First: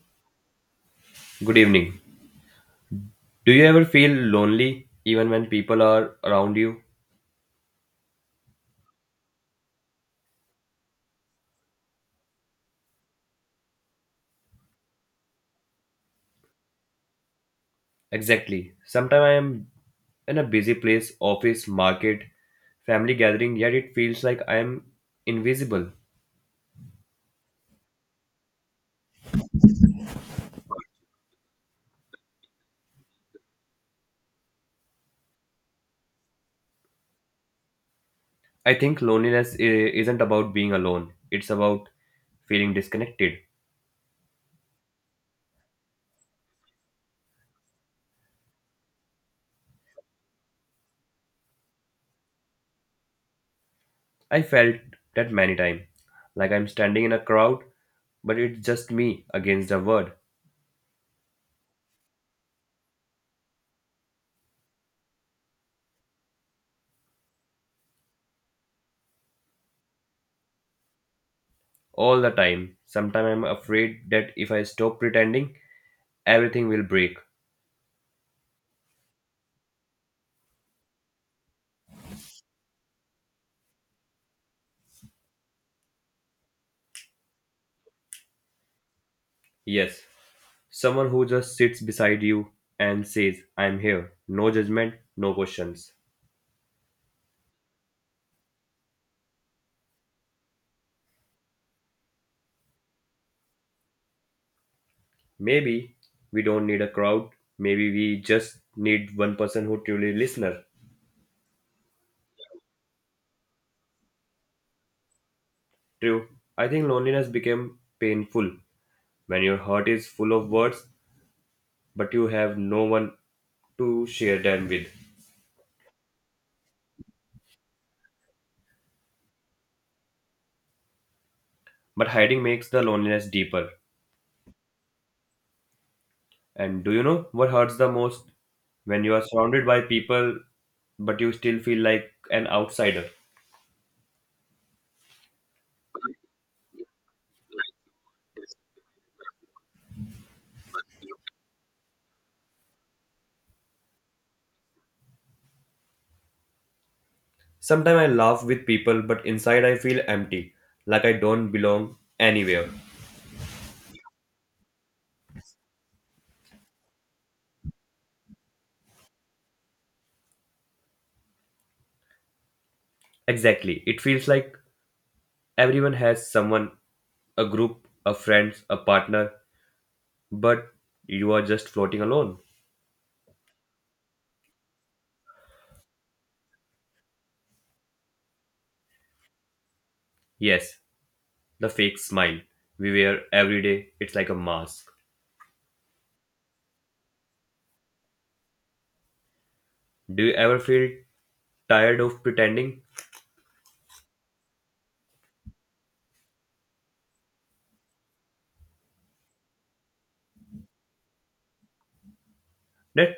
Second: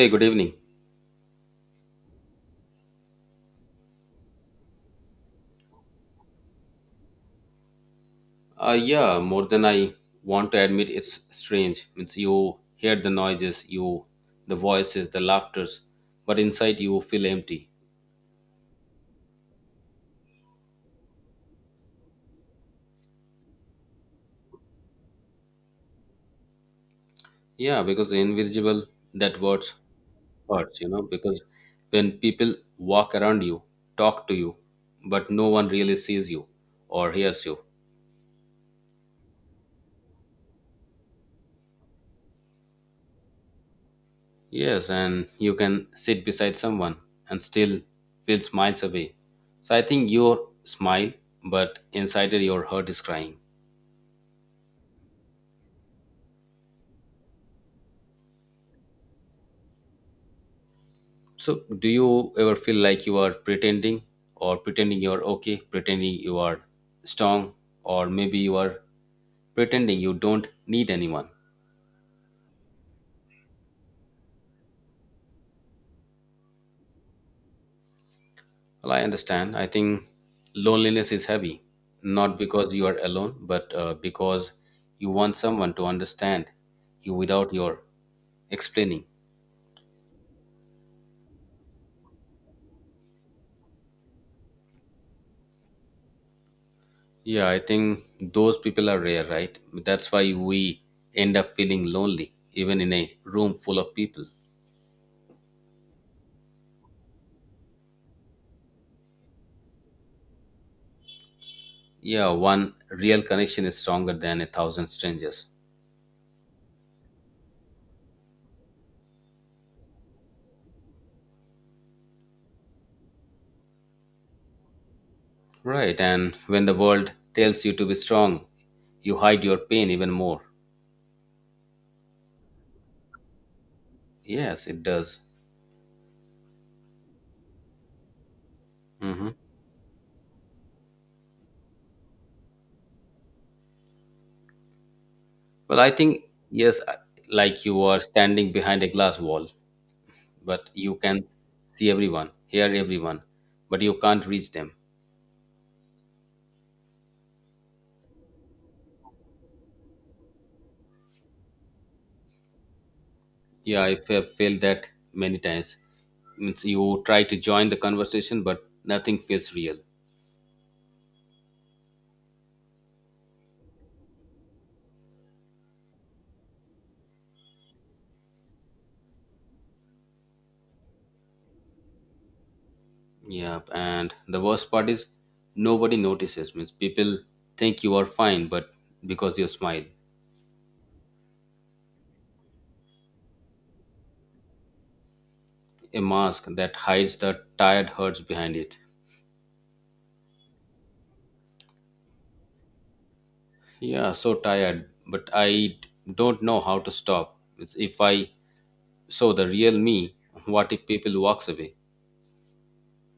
Hey, good evening. Good evening. Do you ever feel lonely even when people are around you? Yeah, more than I want to admit, it's strange. Means you hear the noises, you, the voices, the laughters, but inside you feel empty. Exactly. Sometimes I am in a busy place, office, market, family gathering, yet it feels like I am invisible. Yeah, because the invisible that words hurts, Because when people walk around you, talk to you, but no one really sees you or hears you. I think loneliness isn't about being alone, it's about feeling disconnected. Yes, and you can sit beside someone and still feel miles away. So I think your smile, but inside it, your heart is crying. I felt that many times, like I'm standing in a crowd, but it's just me against the world So, do you ever feel like you are pretending, or pretending you are okay, pretending you are strong, or maybe you are pretending you don't need anyone? all the time. Sometimes I'm afraid that if I stop pretending, everything will break. Well, I understand. I think loneliness is heavy, not because you are alone, but because you want someone to understand you without your explaining. Yes. Someone who just sits beside you and says, I'm here. No judgment, no questions. Yeah, I think those people are rare, right? That's why we end up feeling lonely, even in a room full of people. Maybe we don't need a crowd. Maybe we just need one person who truly listener. Yeah, one real connection is stronger than a thousand strangers, True. I think loneliness became painful when your heart is full of words but you have no one to share them with. right? And when the world tells you to be strong, you hide your pain even more. But hiding makes the loneliness deeper. Yes, it does. And do you know what hurts the most? When you are Hmm. surrounded by people but you still feel like an outsider. Well, I think yes, I- like you are standing behind a glass wall, but you can see everyone, hear everyone, but you can't reach them. Sometimes I laugh with people, but inside I feel empty, like I don't belong anywhere. Yeah, I have felt that many times. Means you try to join the conversation, but nothing feels real. Exactly. It feels like everyone has someone, a group, a friend, a partner, but you are just floating alone. Yep, and the worst part is nobody notices. Means people think you are fine, but because you smile, Yes, the fake smile we wear every day, it's like a mask. a mask that hides the tired hurts behind it. Do you ever feel tired of pretending? Yeah, so tired, but I don't know how to stop. It's if I show the real me, what if people walks away? That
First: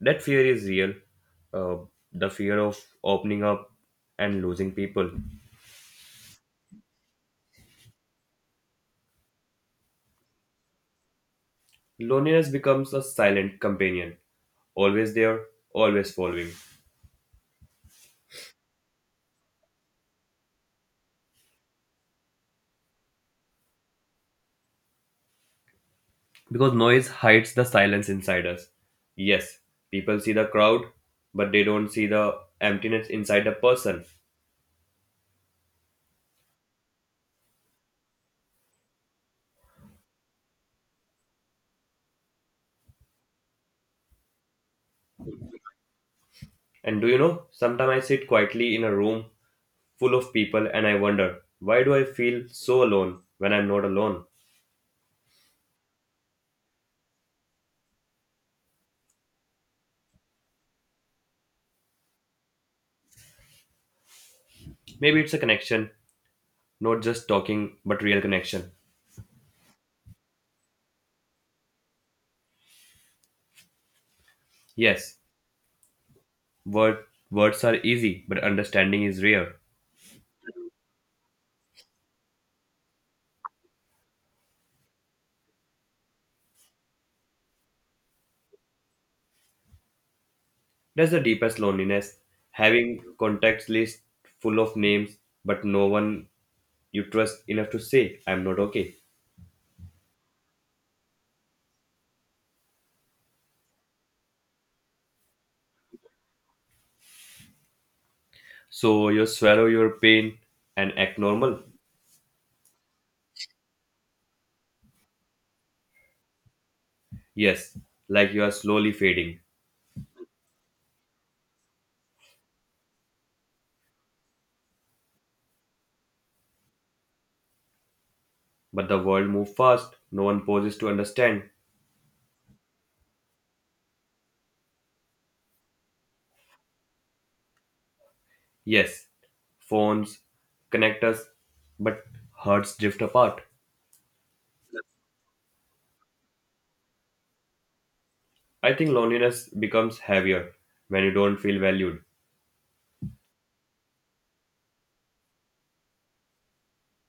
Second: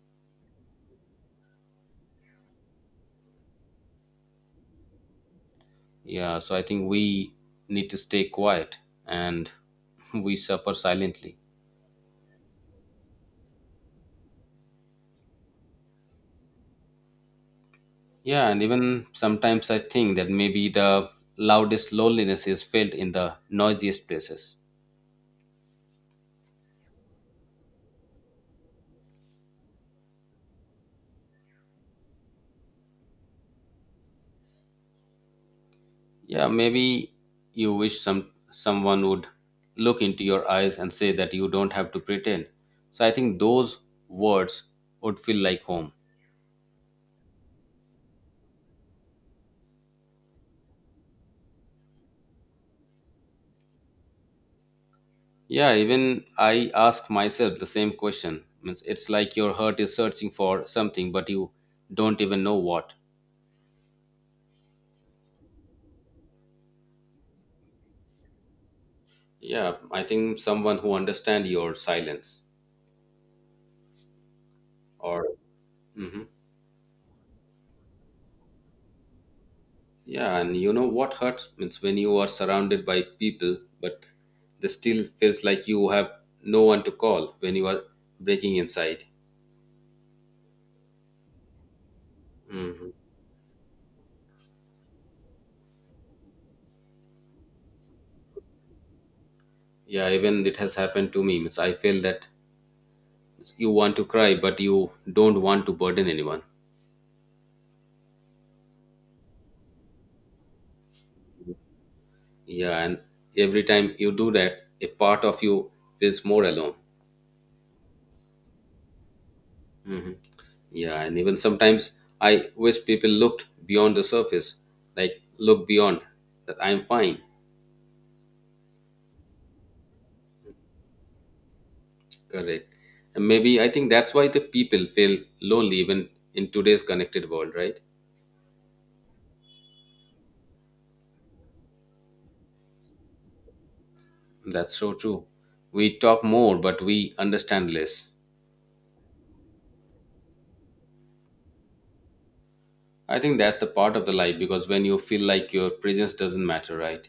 that fear is real. Uh, the fear of opening up and losing people. Yeah, so I think we need to stay quiet and we suffer silently. Loneliness becomes a silent companion, always there, always following. Yeah, and even sometimes I think that maybe the loudest loneliness is felt in the noisiest places. Because noise hides the silence inside us. Yes, people see the crowd, but they don't see the emptiness inside a person. Yeah, maybe you wish someone would look into your eyes and say that you don't have to pretend. So I think those words would feel like home. And do you know, sometimes I sit quietly in a room full of people and I wonder, why do I feel so alone when I'm not alone? Yeah, even I ask myself the same question. Means it's like your heart is searching for something, but you don't even know what. Maybe it's a connection, not just talking, but real connection. Yeah, I think someone who understand your silence, Yes, or Mhm. word, words are easy, but understanding is rare. Yeah, and you know what hurts means when you are surrounded by people, but they still feels like you have no one to call when you are breaking inside. That's the deepest loneliness, Hmm. having contacts list full of names, but no one you trust enough to say, I'm not okay. Yeah, even it has happened to me. Means I feel that you want to cry, but you don't want to burden anyone. So you swallow your pain and act normal. Yeah, and every time you do that, a part of you feels more alone. Yes, like you are slowly fading, Hmm. Yeah, and even sometimes I wish people looked beyond the surface, like look beyond that I'm fine. but the world moves fast, no one pauses to understand. Correct. And maybe I think that's why the people feel lonely even in today's connected world, right? Yes, phones connect us, but hearts drift apart. That's so true. We talk more, but we understand less. I think loneliness becomes heavier when you don't feel valued. I think that's the part of the life because when you feel like your presence doesn't matter, right?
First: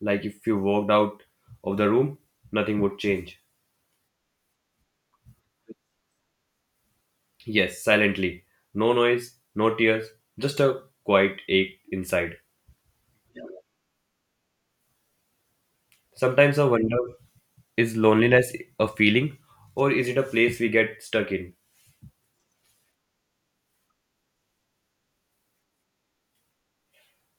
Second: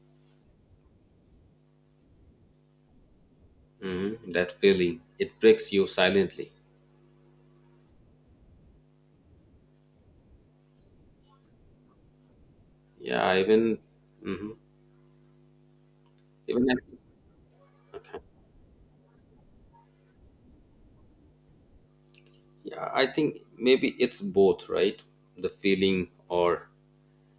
Like if you walked out of the room, nothing would change. Hmm. That feeling it breaks you silently. Yes, silently. No noise, no tears, just a quiet ache inside. Yeah, even hmm Sometimes I even I- wonder, is loneliness a feeling or is it a place we get stuck in? yeah, I think maybe it's both, right? The feeling or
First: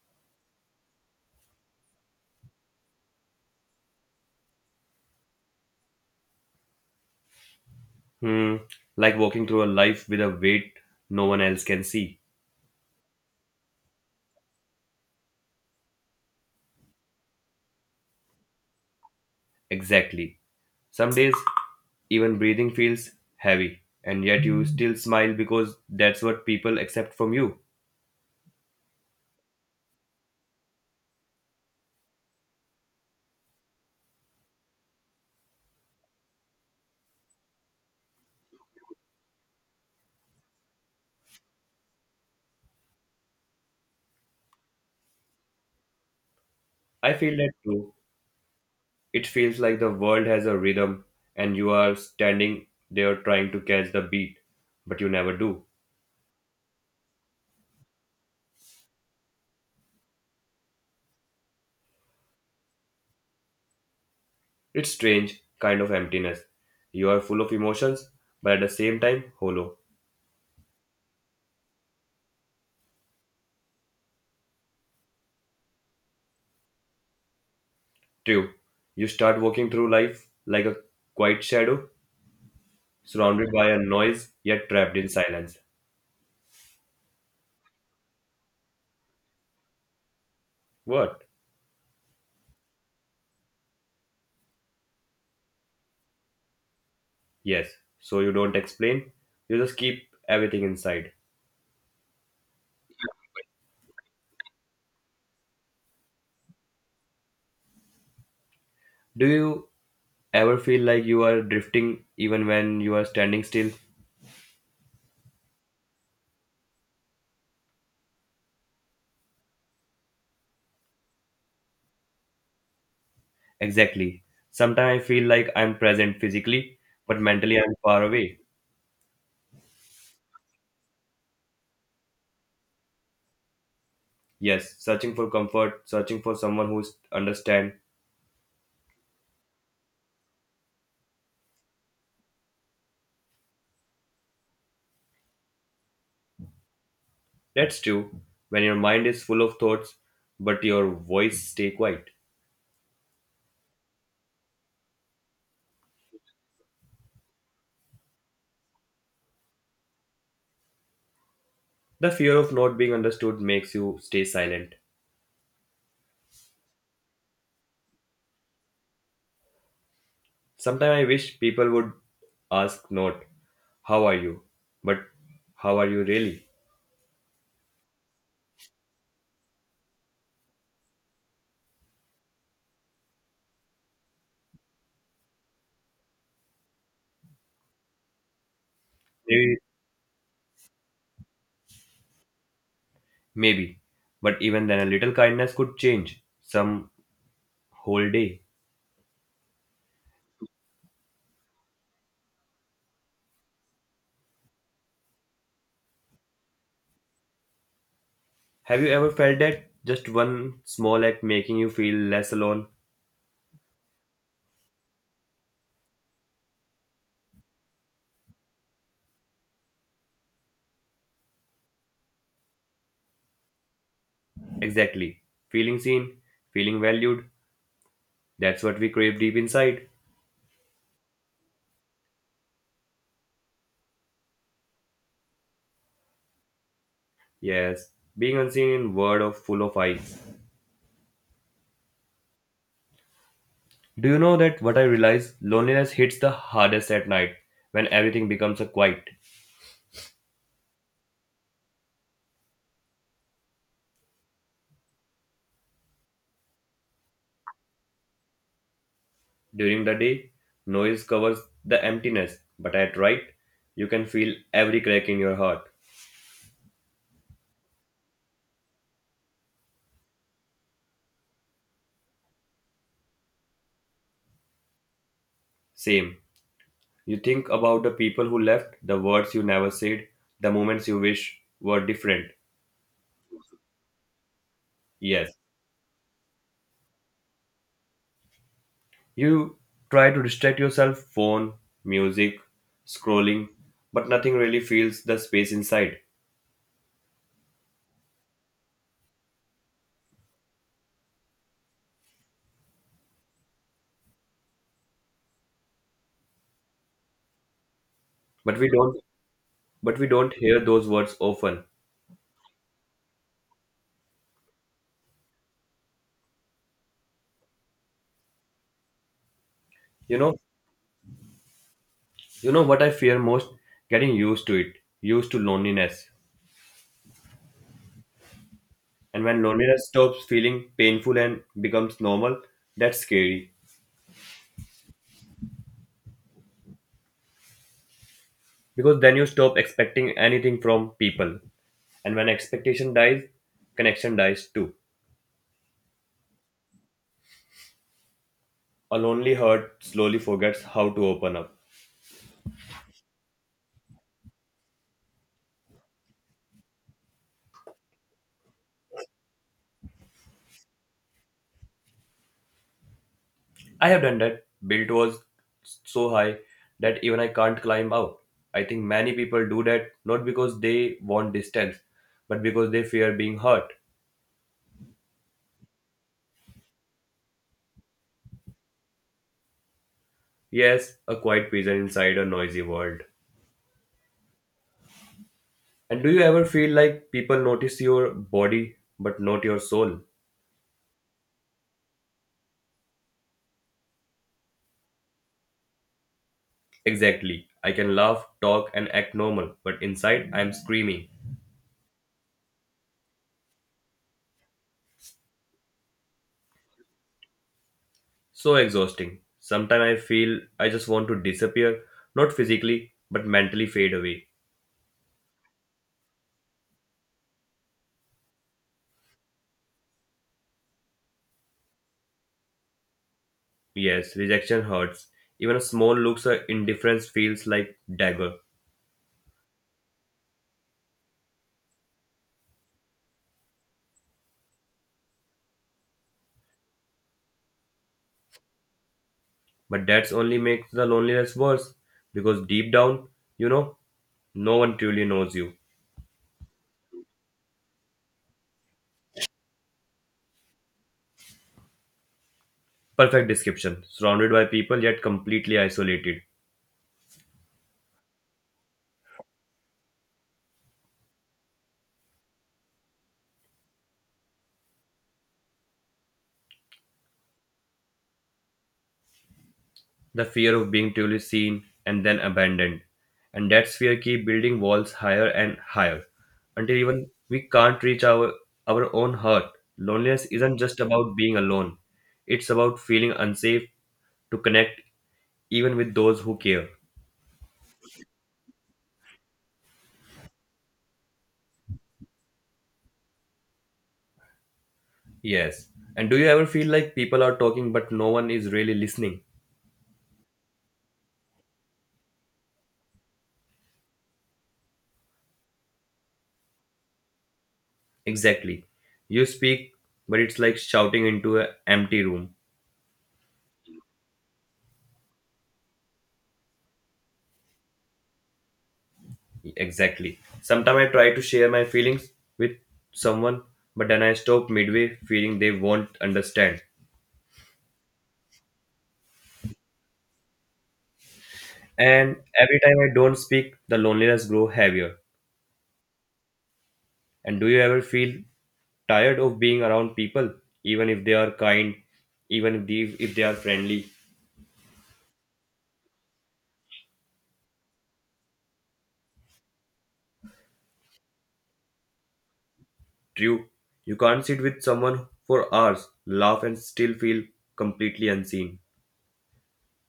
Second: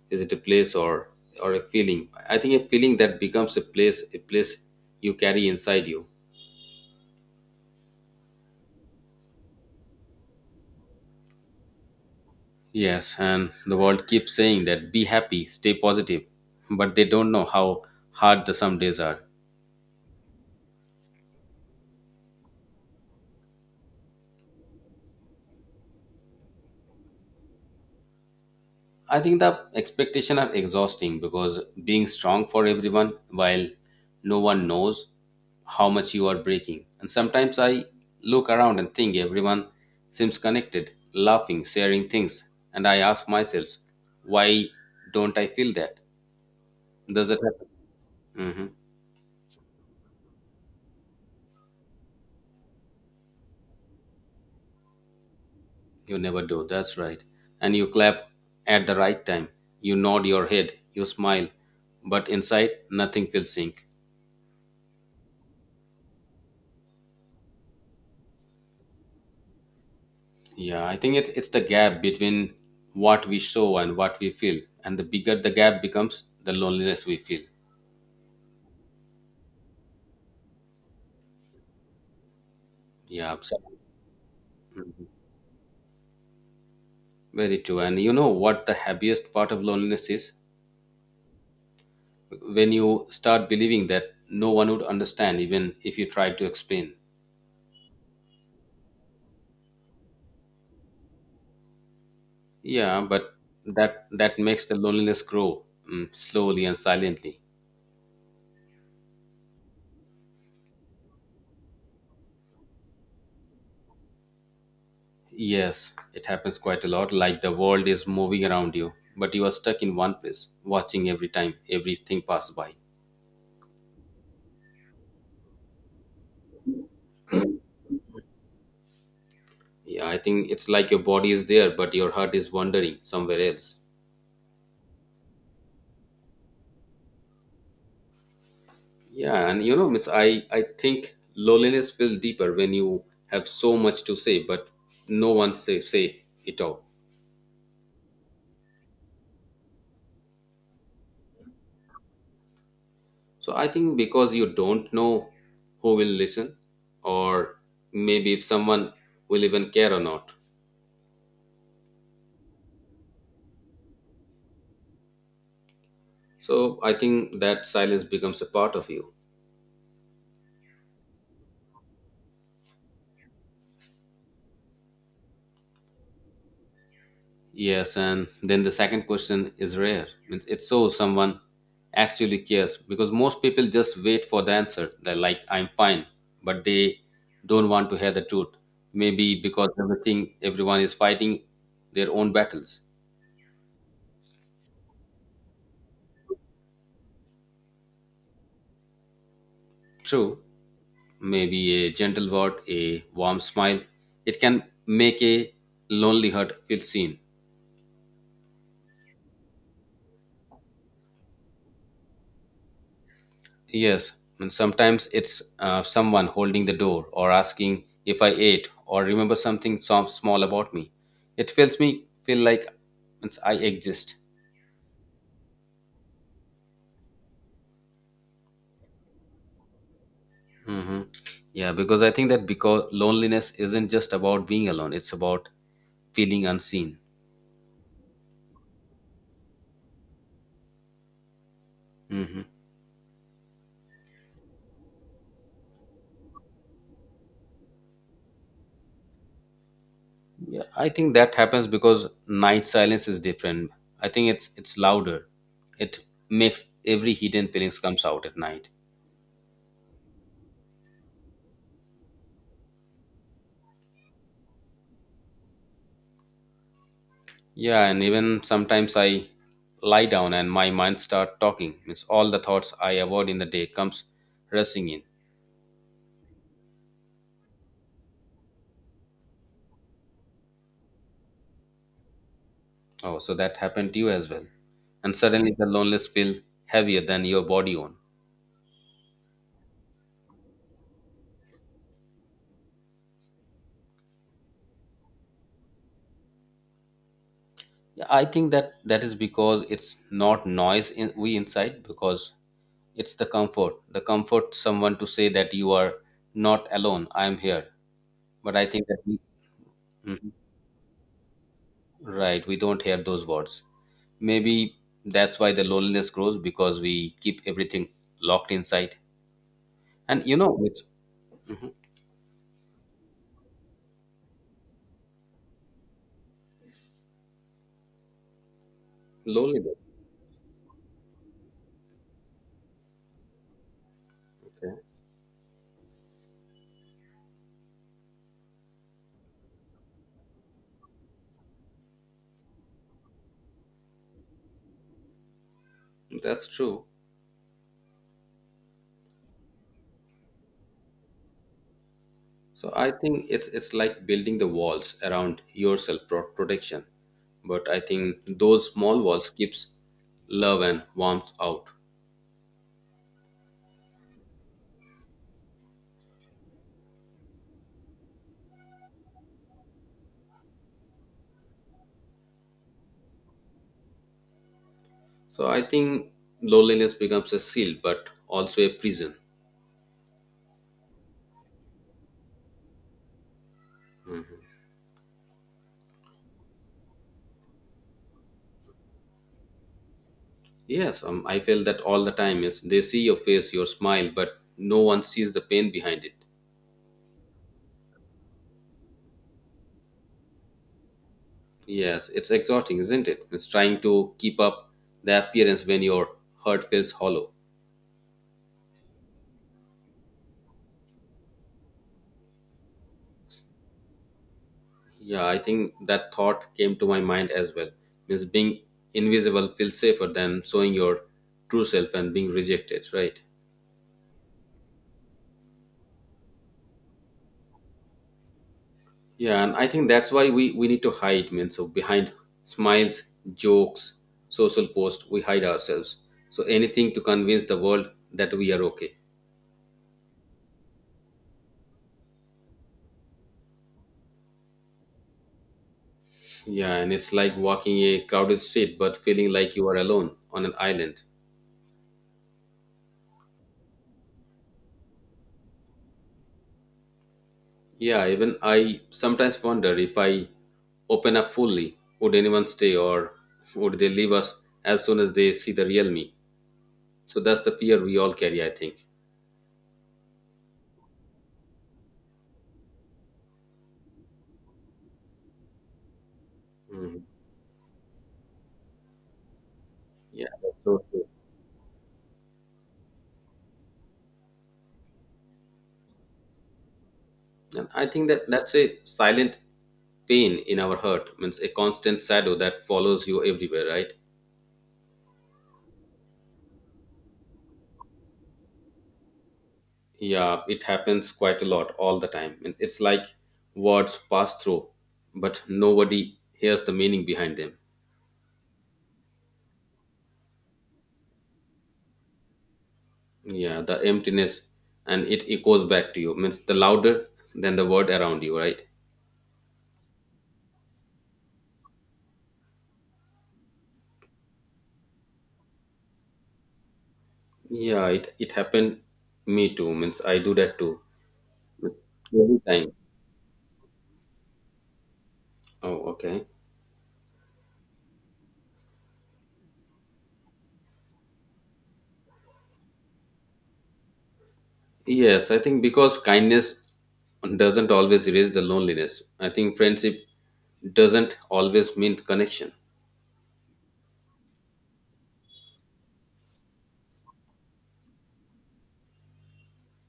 is it a place, or a feeling? I think a feeling that becomes a place, a place you carry inside you. Hmm, like walking through a life with a weight no one else can see. Yes, and the world keeps saying that be happy, stay positive, but they don't know how hard the some days are. Exactly. Some days, even breathing feels heavy, and yet you still smile because that's what people accept from you. I think the expectation are exhausting because being strong for everyone while no one knows how much you are breaking. And sometimes I look around and think everyone seems connected, laughing, sharing things, and I ask myself, why don't I feel that? I Does feel that that happen? too. Hmm. It feels like the world has a rhythm and you are standing there trying to catch the beat, but you never do. You never do. That's right. And you clap at the right time. You nod your head. You smile, but inside nothing feels sync. It's strange kind of emptiness. You are full of emotions, but at the same time hollow. Yeah, I think it's the gap between what we show and what we feel, and the bigger the gap becomes, the loneliness we feel. True. You start walking through life like a quiet shadow, Yeah, surrounded by absolutely. a noise yet trapped Mhm. in silence. Very true. And you know what the happiest part of loneliness is? What? When you start believing that no one would understand, even if you try to explain. Yes. So you don't explain, you just keep everything inside. Yeah, but that makes the loneliness grow, slowly and silently. Do you ever feel like you are drifting even when you are standing still? Yes, it happens quite a lot. Like the world is moving around you, but you are stuck in one place, watching every time everything pass by. Exactly. Sometimes I feel like I'm present physically, but mentally I'm far away. Yeah, I think it's like your body is there, but your heart is wandering somewhere else. Yes, searching for comfort, searching for someone who understands. Yeah, and you know, Miss, I think loneliness feels deeper when you have so much to say, but no one say it out. That's true. When your mind is full of thoughts, but your voice stay quiet. So I think because you don't know who will listen, or maybe if someone will even care or not. The fear of not being understood makes you stay silent. So I think that silence becomes a part of you. Sometimes I wish people would ask, not how are you, but how are you really? Yes, and then the second question is rare. Means it shows someone actually cares because most people just wait for the answer. They're like, I'm fine, but they don't want to hear the truth. Maybe Maybe, because everything everyone is fighting their own battles. maybe. But even then, a little kindness could change some whole day. True, maybe a gentle word, a warm smile, it can make a lonely heart feel seen. Have you ever felt that just one small act making you feel less alone? Yes, and sometimes it's someone holding the door or asking if I ate or remember something so small about me. It feels me feel like it's, I exist. Exactly. Feeling seen, feeling valued, that's what we crave deep inside. Hmm. Yeah, because I think that because loneliness isn't just about being alone; it's about feeling unseen. Yes, being unseen in world of full of eyes. Hmm. Do you know that what I realize loneliness hits the hardest at night when everything becomes a quiet. Yeah, I think that happens because night silence is different. I think it's louder. It makes every hidden feelings comes out at night. During the day, noise covers the emptiness, but at night, you can feel every crack in your heart. Yeah, and even sometimes I lie down and my mind start talking. Means all the thoughts I avoid in the day comes rushing in. Same. You think about the people who left, the words you never said, the moments you wish were different. Oh, so that happened to you as well. And Yes. suddenly the loneliness feel heavier than your body own. You try to distract yourself phone, music, scrolling, but nothing really fills the space inside. Yeah, I think that is because it's not noise in, we inside because it's the comfort. The comfort someone to say that you are not alone. I am here. But But I we think that don't, we, but we Mhm. don't hear those words often. Right, we don't hear those words. Maybe that's why the loneliness grows because we keep everything locked inside. You And you know, know, it's you know what I fear most? Getting used to it, used to loneliness. And when loneliness. loneliness stops feeling painful and becomes normal, that's scary. Okay, Because then you stop expecting anything from people, and when expectation dies, connection dies too. that's true. A lonely heart slowly forgets how to open up. So I think it's like building the walls around yourself for protection. But I think those small walls keeps love and warmth out. I have done that, built was so high that even I can't climb out. I think many people do that, not because they want distance, but because they fear being hurt. So I think loneliness becomes a seal, but also a prison. Yes, a quiet prison inside a noisy world. And do you ever feel like people notice your body but not your soul? Yes, I feel that all the time. Is they see your face, your smile, but no one sees the pain behind it. Exactly. I can laugh, talk, and act normal, but inside I'm screaming. Yes, it's exhausting, isn't it? It's trying to keep up the appearance when your heart feels hollow. So exhausting. Sometimes I feel I just want to disappear, not physically, but mentally fade away. Yeah, I think that thought came to my mind as well. Means being invisible feels safer than showing your true self and being rejected, right? Yes, rejection hurts. Even a small looks or indifference feels like dagger. Yeah, and I think that's why we need to hide, man. So behind smiles, jokes, social posts, we hide ourselves. So anything to convince the world that we are okay. But that's only makes the loneliness worse, because deep down, you know, no one truly knows you. Yeah, and it's like walking a crowded street but feeling like you are alone on an island. Perfect description. Surrounded by people, yet completely isolated. Yeah, even I sometimes wonder if I open up fully, would anyone stay or would they leave us as soon as they see the real me? So that's the fear we all carry, I think. The fear of being truly seen and then abandoned. And that fear keep building walls higher and higher until Mhm. even we can't reach our own heart. Loneliness Yeah, isn't that's just so true. about being alone, it's about feeling unsafe to connect even with those who care. And I think that that's a silent pain in our heart means a constant shadow that follows you everywhere, right? Yes. And do you ever feel like people are talking but no one is really listening? Yeah, it happens quite a lot all the time, and it's like words pass through but nobody hears the meaning behind them. Exactly. You speak, but it's like shouting into an empty room. Yeah, the emptiness and it echoes back to you means the louder than the word around you, right? Exactly. Sometimes I try to share my feelings with someone, but then I stop midway feeling they won't understand. Yeah, it happened me too. Means I do that too And every every time. time I don't speak, the loneliness grow heavier. Oh, okay. And do you ever feel tired of being around people, even if they are kind, even if they are friendly, Yes, I think because kindness doesn't always erase the loneliness. I think friendship doesn't always mean connection. true? You can't sit with someone for hours, laugh, and still feel completely unseen.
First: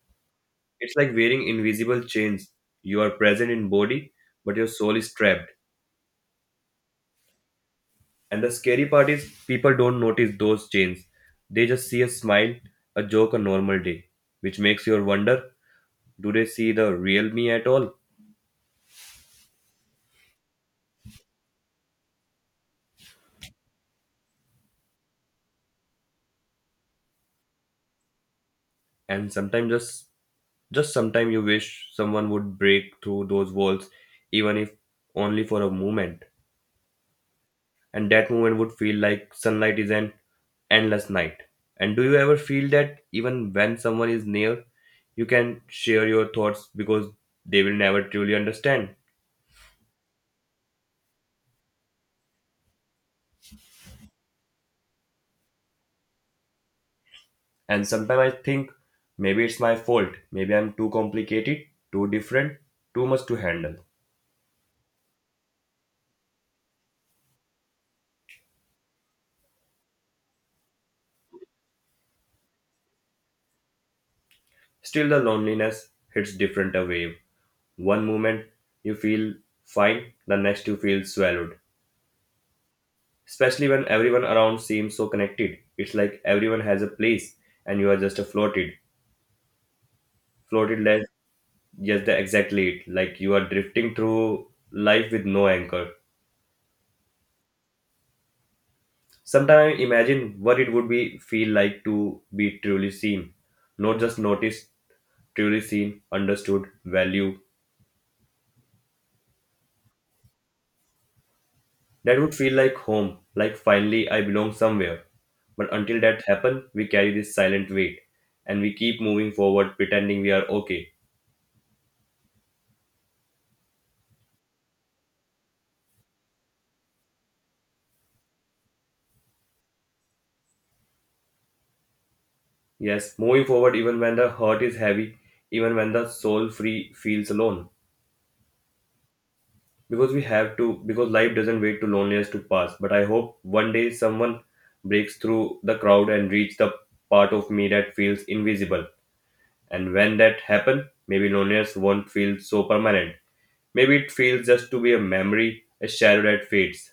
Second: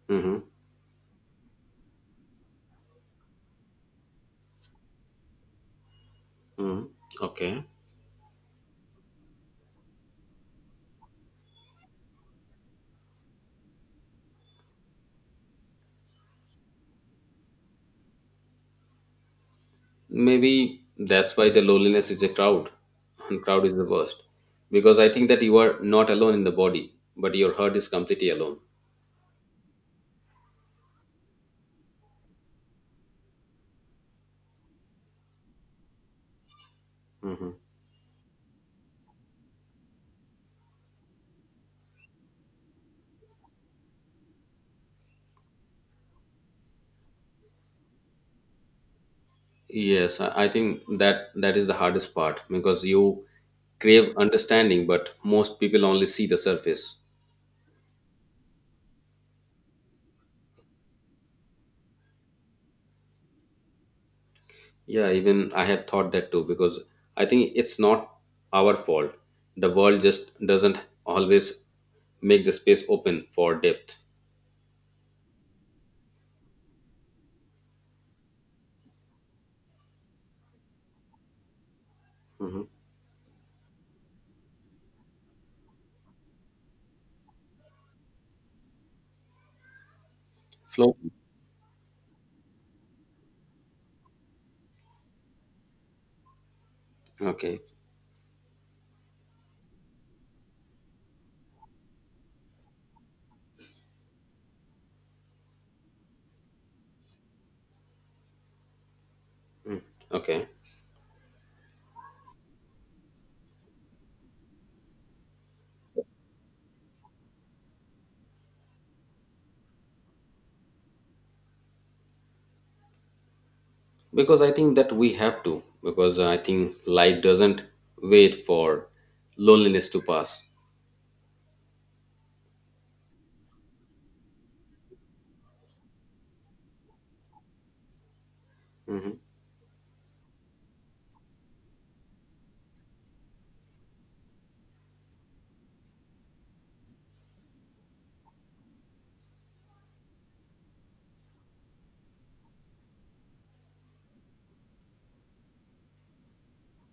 Hmm. It's like wearing invisible chains. You are present in body, but your soul is trapped. Hmm. Okay. And the scary part is people don't notice those chains. They just see a smile, a joke, a normal day, which makes you wonder, do they see the real me at all? Maybe that's why the loneliness is a crowd, and crowd is the worst. Because I think that you are not alone in the body, but your heart is completely alone. And sometimes just sometimes you wish someone would break through those walls, even if only for a moment. Hmm. And that moment would feel like sunlight is an endless night. And do you ever feel that even when someone is near, you can share your thoughts because they will never truly understand? Yes, I think that is the hardest part because you crave understanding, but most people only see the surface. And sometimes I think maybe it's my fault. Maybe I'm too complicated, too different, too much to handle. Yeah, even I had thought that too because I think it's not our fault. The world just doesn't always make the space open for depth. Still, the loneliness hits different a wave. One moment you feel fine, the next you feel swallowed. Especially when everyone around seems so connected. It's like everyone has a place and you are just a floated. Floated Flow. less, just the exactly it. Like you are drifting through life with no anchor. Okay, Sometimes I imagine what it would be feel like to be truly seen, not just noticed, truly seen, understood, valued. okay. That would feel like home, like finally I belong somewhere. But until that happens, we carry this silent weight and we keep moving forward pretending we are okay. Because I think that we have to, because I think life doesn't wait for loneliness to pass. Yes, moving forward even when the heart is heavy, even when the soul free feels alone. Hmm. Because we have to, because life doesn't wait to loneliness to pass, but I hope one day someone breaks through the crowd and reach the part of me that feels invisible. And when that happen, maybe loneliness won't feel so permanent. Maybe it feels just to be a memory, a shadow that fades.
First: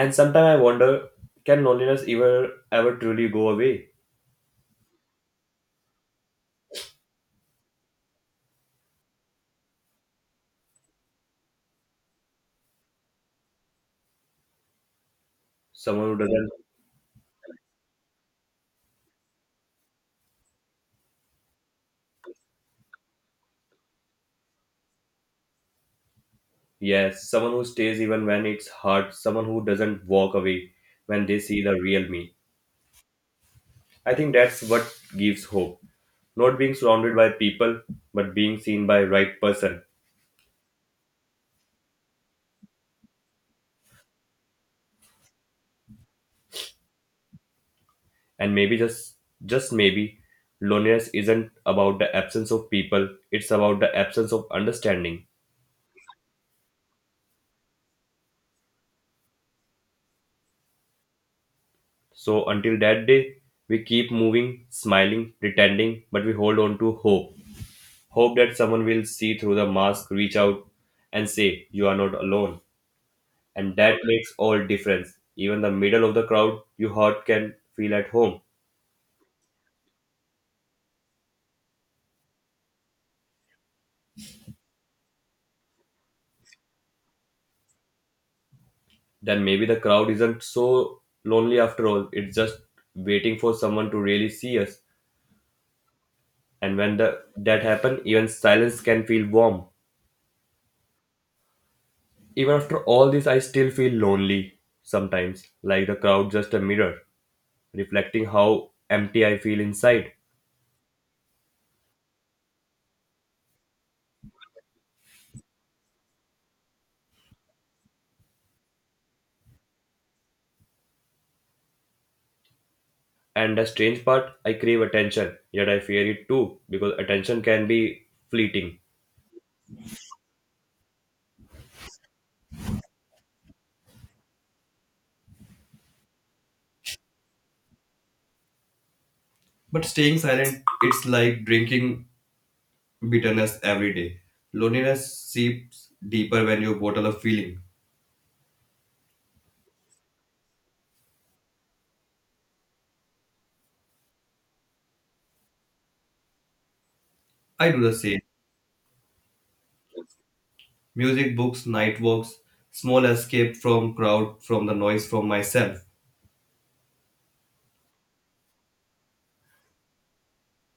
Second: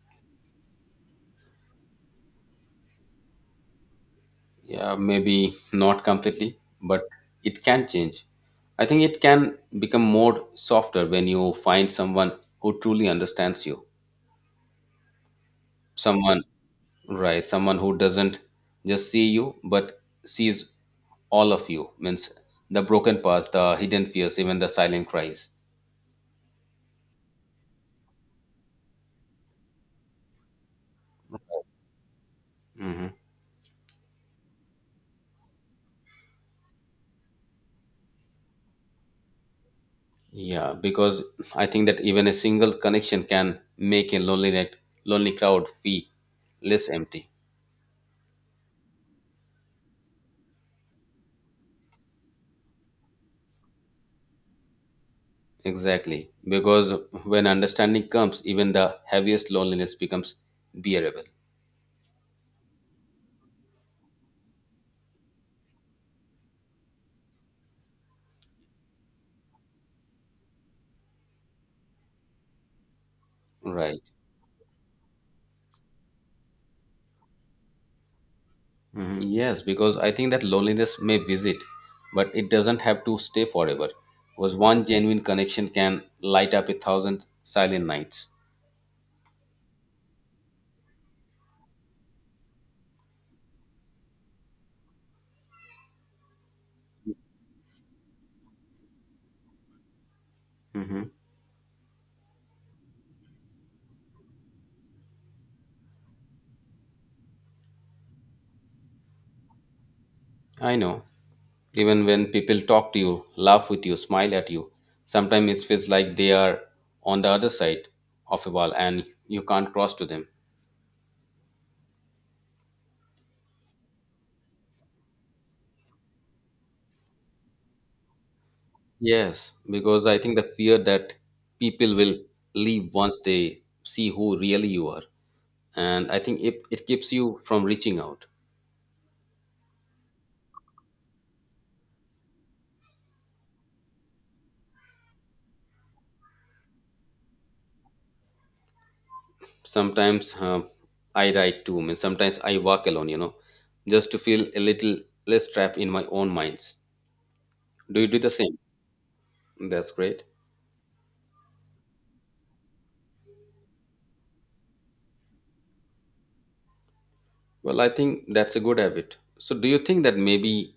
And sometimes I wonder, can loneliness ever truly go away? Yeah, maybe not completely, but it can change. I think it can become more softer when you find someone who truly understands you, Someone who someone doesn't, Right, someone who doesn't just see you but sees all of you means the broken parts, the hidden fears, even the silent cries. yes, someone who stays even when it's hard, someone who doesn't walk away when they see the real me. Hmm. I think that's what gives hope. Not being surrounded by people, but being seen by right person. Yeah, because I think that even a single connection can make a lonely crowd feel less empty. And maybe just maybe loneliness isn't about the absence of people, it's about the absence of understanding. Exactly, because when understanding comes, even the heaviest loneliness becomes bearable. So until that day, we keep moving, smiling, pretending, but we hold on to hope. Hope that someone will see through the mask, reach out and say, you are not alone. And that Right. makes all difference. Even the middle of the crowd, your heart can feel at home. Mhm, yes, because I think that loneliness may visit, but it doesn't have to stay forever. Because one genuine connection can light up a thousand silent nights. Then maybe the crowd isn't so lonely after all. It's just waiting for someone to really see us. And when the, that happens, even silence can feel warm. Hmm. Even after all this, I still feel lonely sometimes, like the crowd just a mirror, reflecting how empty I feel inside. I know. Even when people talk to you, laugh with you, smile at you, sometimes it feels like they are on the other side of a wall and you can't cross to them. And the strange part, I crave attention, yet I fear it too, because attention can be fleeting. Yes, because I think the fear that people will leave once they see who really you are. And I think it keeps you from reaching out. But staying silent, it's like drinking bitterness every day. Loneliness seeps deeper when you bottle a feeling. Sometimes I write too. I mean, sometimes I walk alone, just to feel a little less trapped in my own minds. I do the Do you do same. the same? That's great. Music, books, night walks, small escape from crowd, from the noise, from myself. Well, I think that's a good habit. So do you think that maybe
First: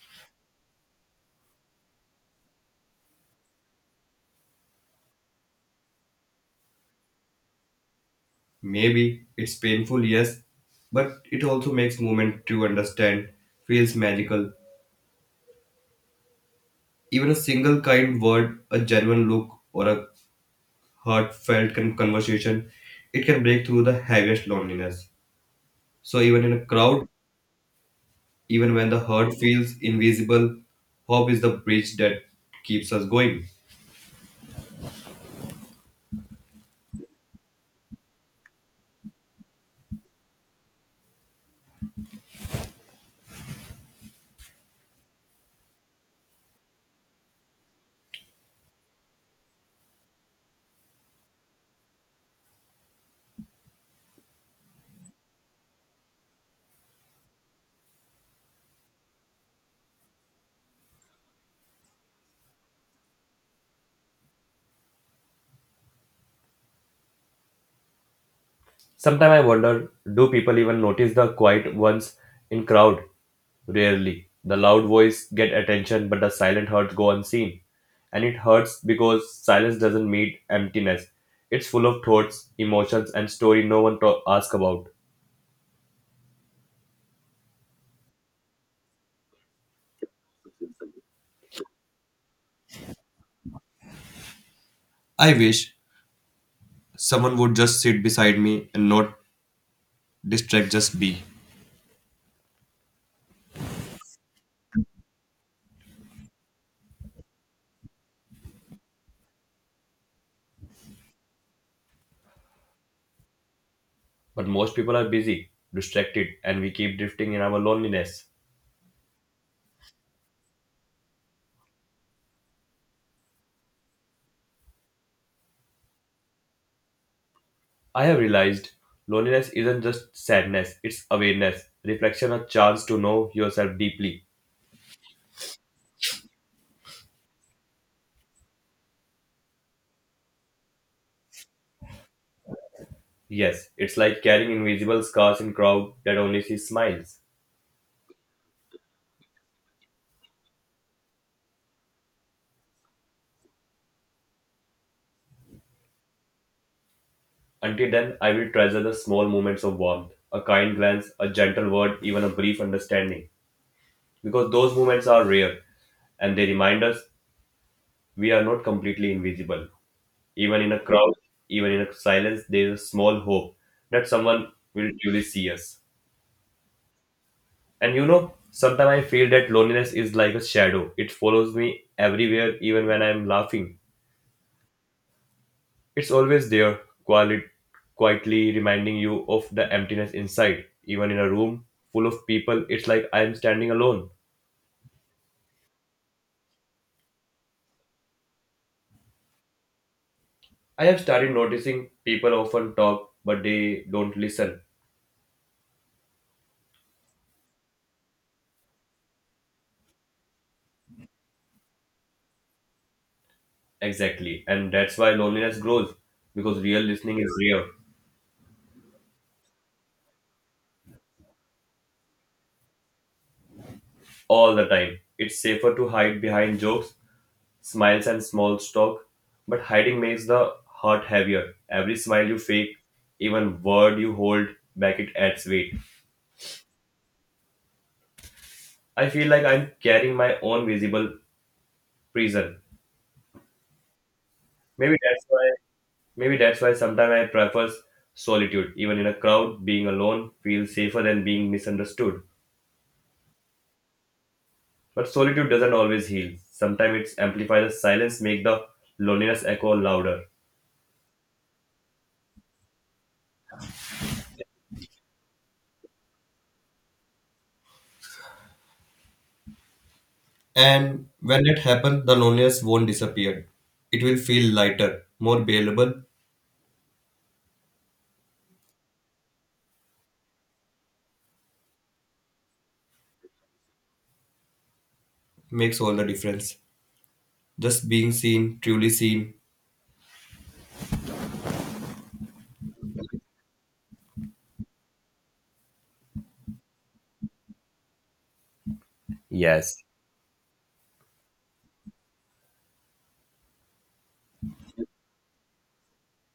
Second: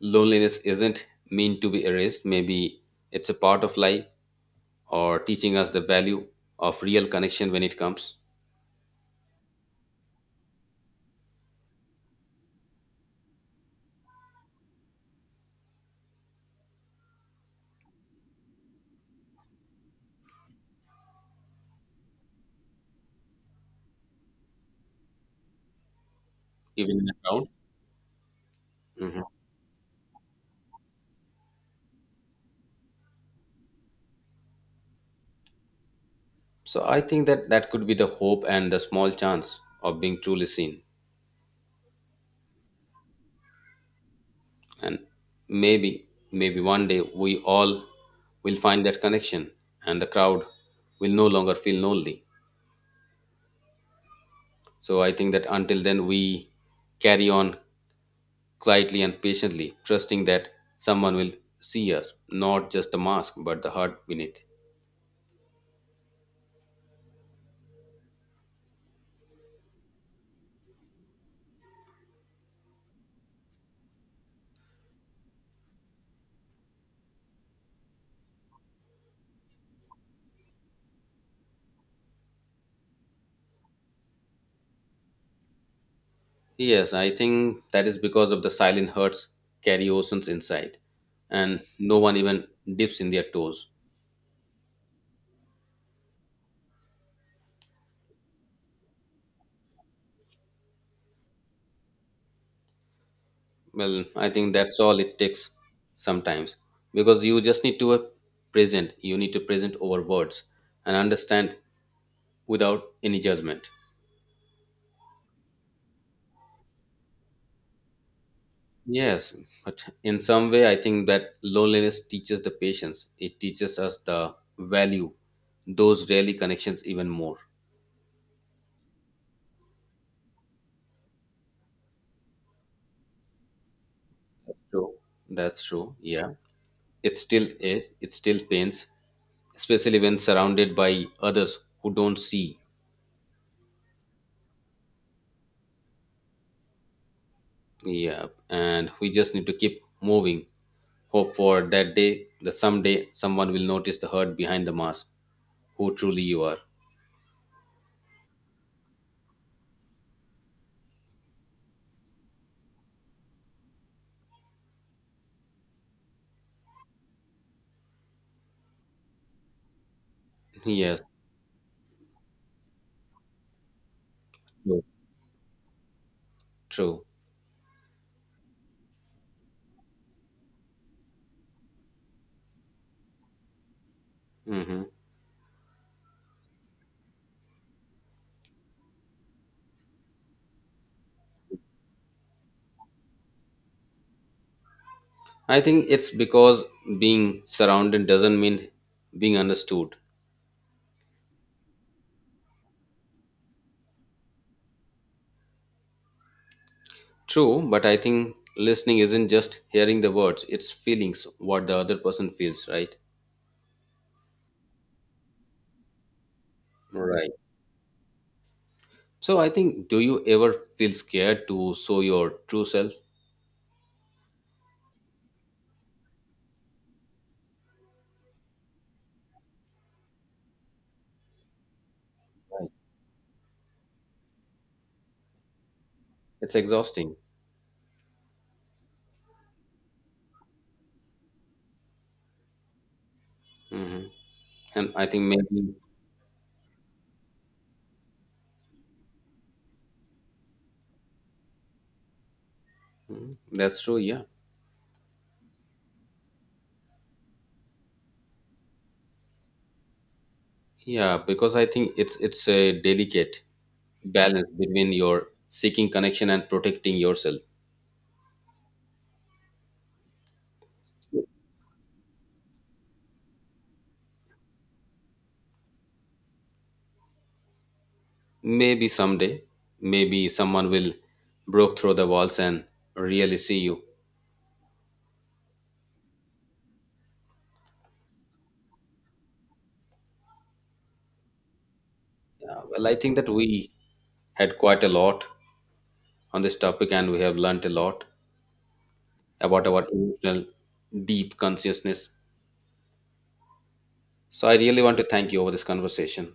loneliness isn't meant to be erased? Maybe it's a part of life or teaching us the value of real connection when it comes, Maybe it's painful, yes, but it also makes moment to understand, feels magical. Even a single kind word, a genuine look, or a heartfelt conversation, it can break through the heaviest loneliness. So even in a even in crowd, the crowd. even when the Mhm. hurt feels invisible, hope is the bridge that keeps us going. So I think that that could be the hope and the small chance of being truly seen, and maybe maybe one day we all will find that connection, and the crowd will no longer feel lonely. So I think that until then we carry on quietly and patiently, trusting that someone will see us, not just the mask but the heart beneath. Sometimes I wonder, do people even notice the quiet ones in crowd? Rarely. The loud voice get attention, but the silent hurts go unseen. And it hurts because silence doesn't mean emptiness. It's full of thoughts, emotions, and story no one to ask about. Yes, I think that is because of the silent hearts carry oceans inside and no one even dips in their toes. I wish someone would just sit beside me and not distract, just be. Well, I think that's all it takes sometimes because you just need to present. You need to present over words and understand without any judgment. But most people are busy, distracted, and we keep drifting in our loneliness. Yes, but in some way, I think that loneliness teaches the patience. It teaches us the value, those daily connections even more. I have realized loneliness isn't just sadness, it's awareness, reflection, a chance to know yourself deeply. True. That's true. Yeah. It still is. It still pains, especially when surrounded by others who don't see. Yes, it's like carrying invisible scars in crowd that only see smiles. Yeah. And we just need to keep moving. Hope for that day that someday someone will notice the hurt behind the mask, who truly you are. Until then, I will treasure the small moments of warmth, a kind glance, a gentle word, even a brief understanding. Because those moments are rare and they remind us we are not completely invisible. Even in a Yes, crowd, even in a silence, there is a small hope that someone true. will truly see us. True. And you know, sometimes I feel that loneliness is like a shadow. It follows me everywhere, even when I am laughing. Hmm. It's always there, quiet, quietly reminding you of the emptiness inside. Even in a room full of people, it's like I am standing alone. I think it's because being surrounded doesn't mean being understood. I have started noticing people often talk, but they don't listen True, but I think listening isn't just hearing the words, it's feelings, what the other person feels, right? exactly. And that's why loneliness grows because real listening Right. is rare. So I think, do you ever feel scared to show your true self? All the time. It's safer to hide behind jokes, smiles, and small talk, but hiding makes the heart heavier. Every smile you Right. fake, even word you hold back, it adds weight. It's exhausting. I feel like I'm carrying my own visible prison. Hmm. And Maybe I think that's why. maybe Maybe that's why sometimes I prefer solitude. Even in a crowd, being alone feels safer than being misunderstood. Mhm. That's true, yeah. But solitude doesn't always heal. Sometimes it amplifies the silence, make the loneliness echo louder. Yeah, because I think it's a delicate balance between your seeking connection and protecting yourself. And when it happens, the loneliness won't disappear. It will feel lighter, more bearable, Maybe someday, maybe someone will broke through the walls and really see you. makes all the difference. Just being seen, truly seen. Yeah, well, I think that we had quite a lot on this topic, and we have learnt a lot about Yes, our emotional deep consciousness. So I really want to thank you over this conversation.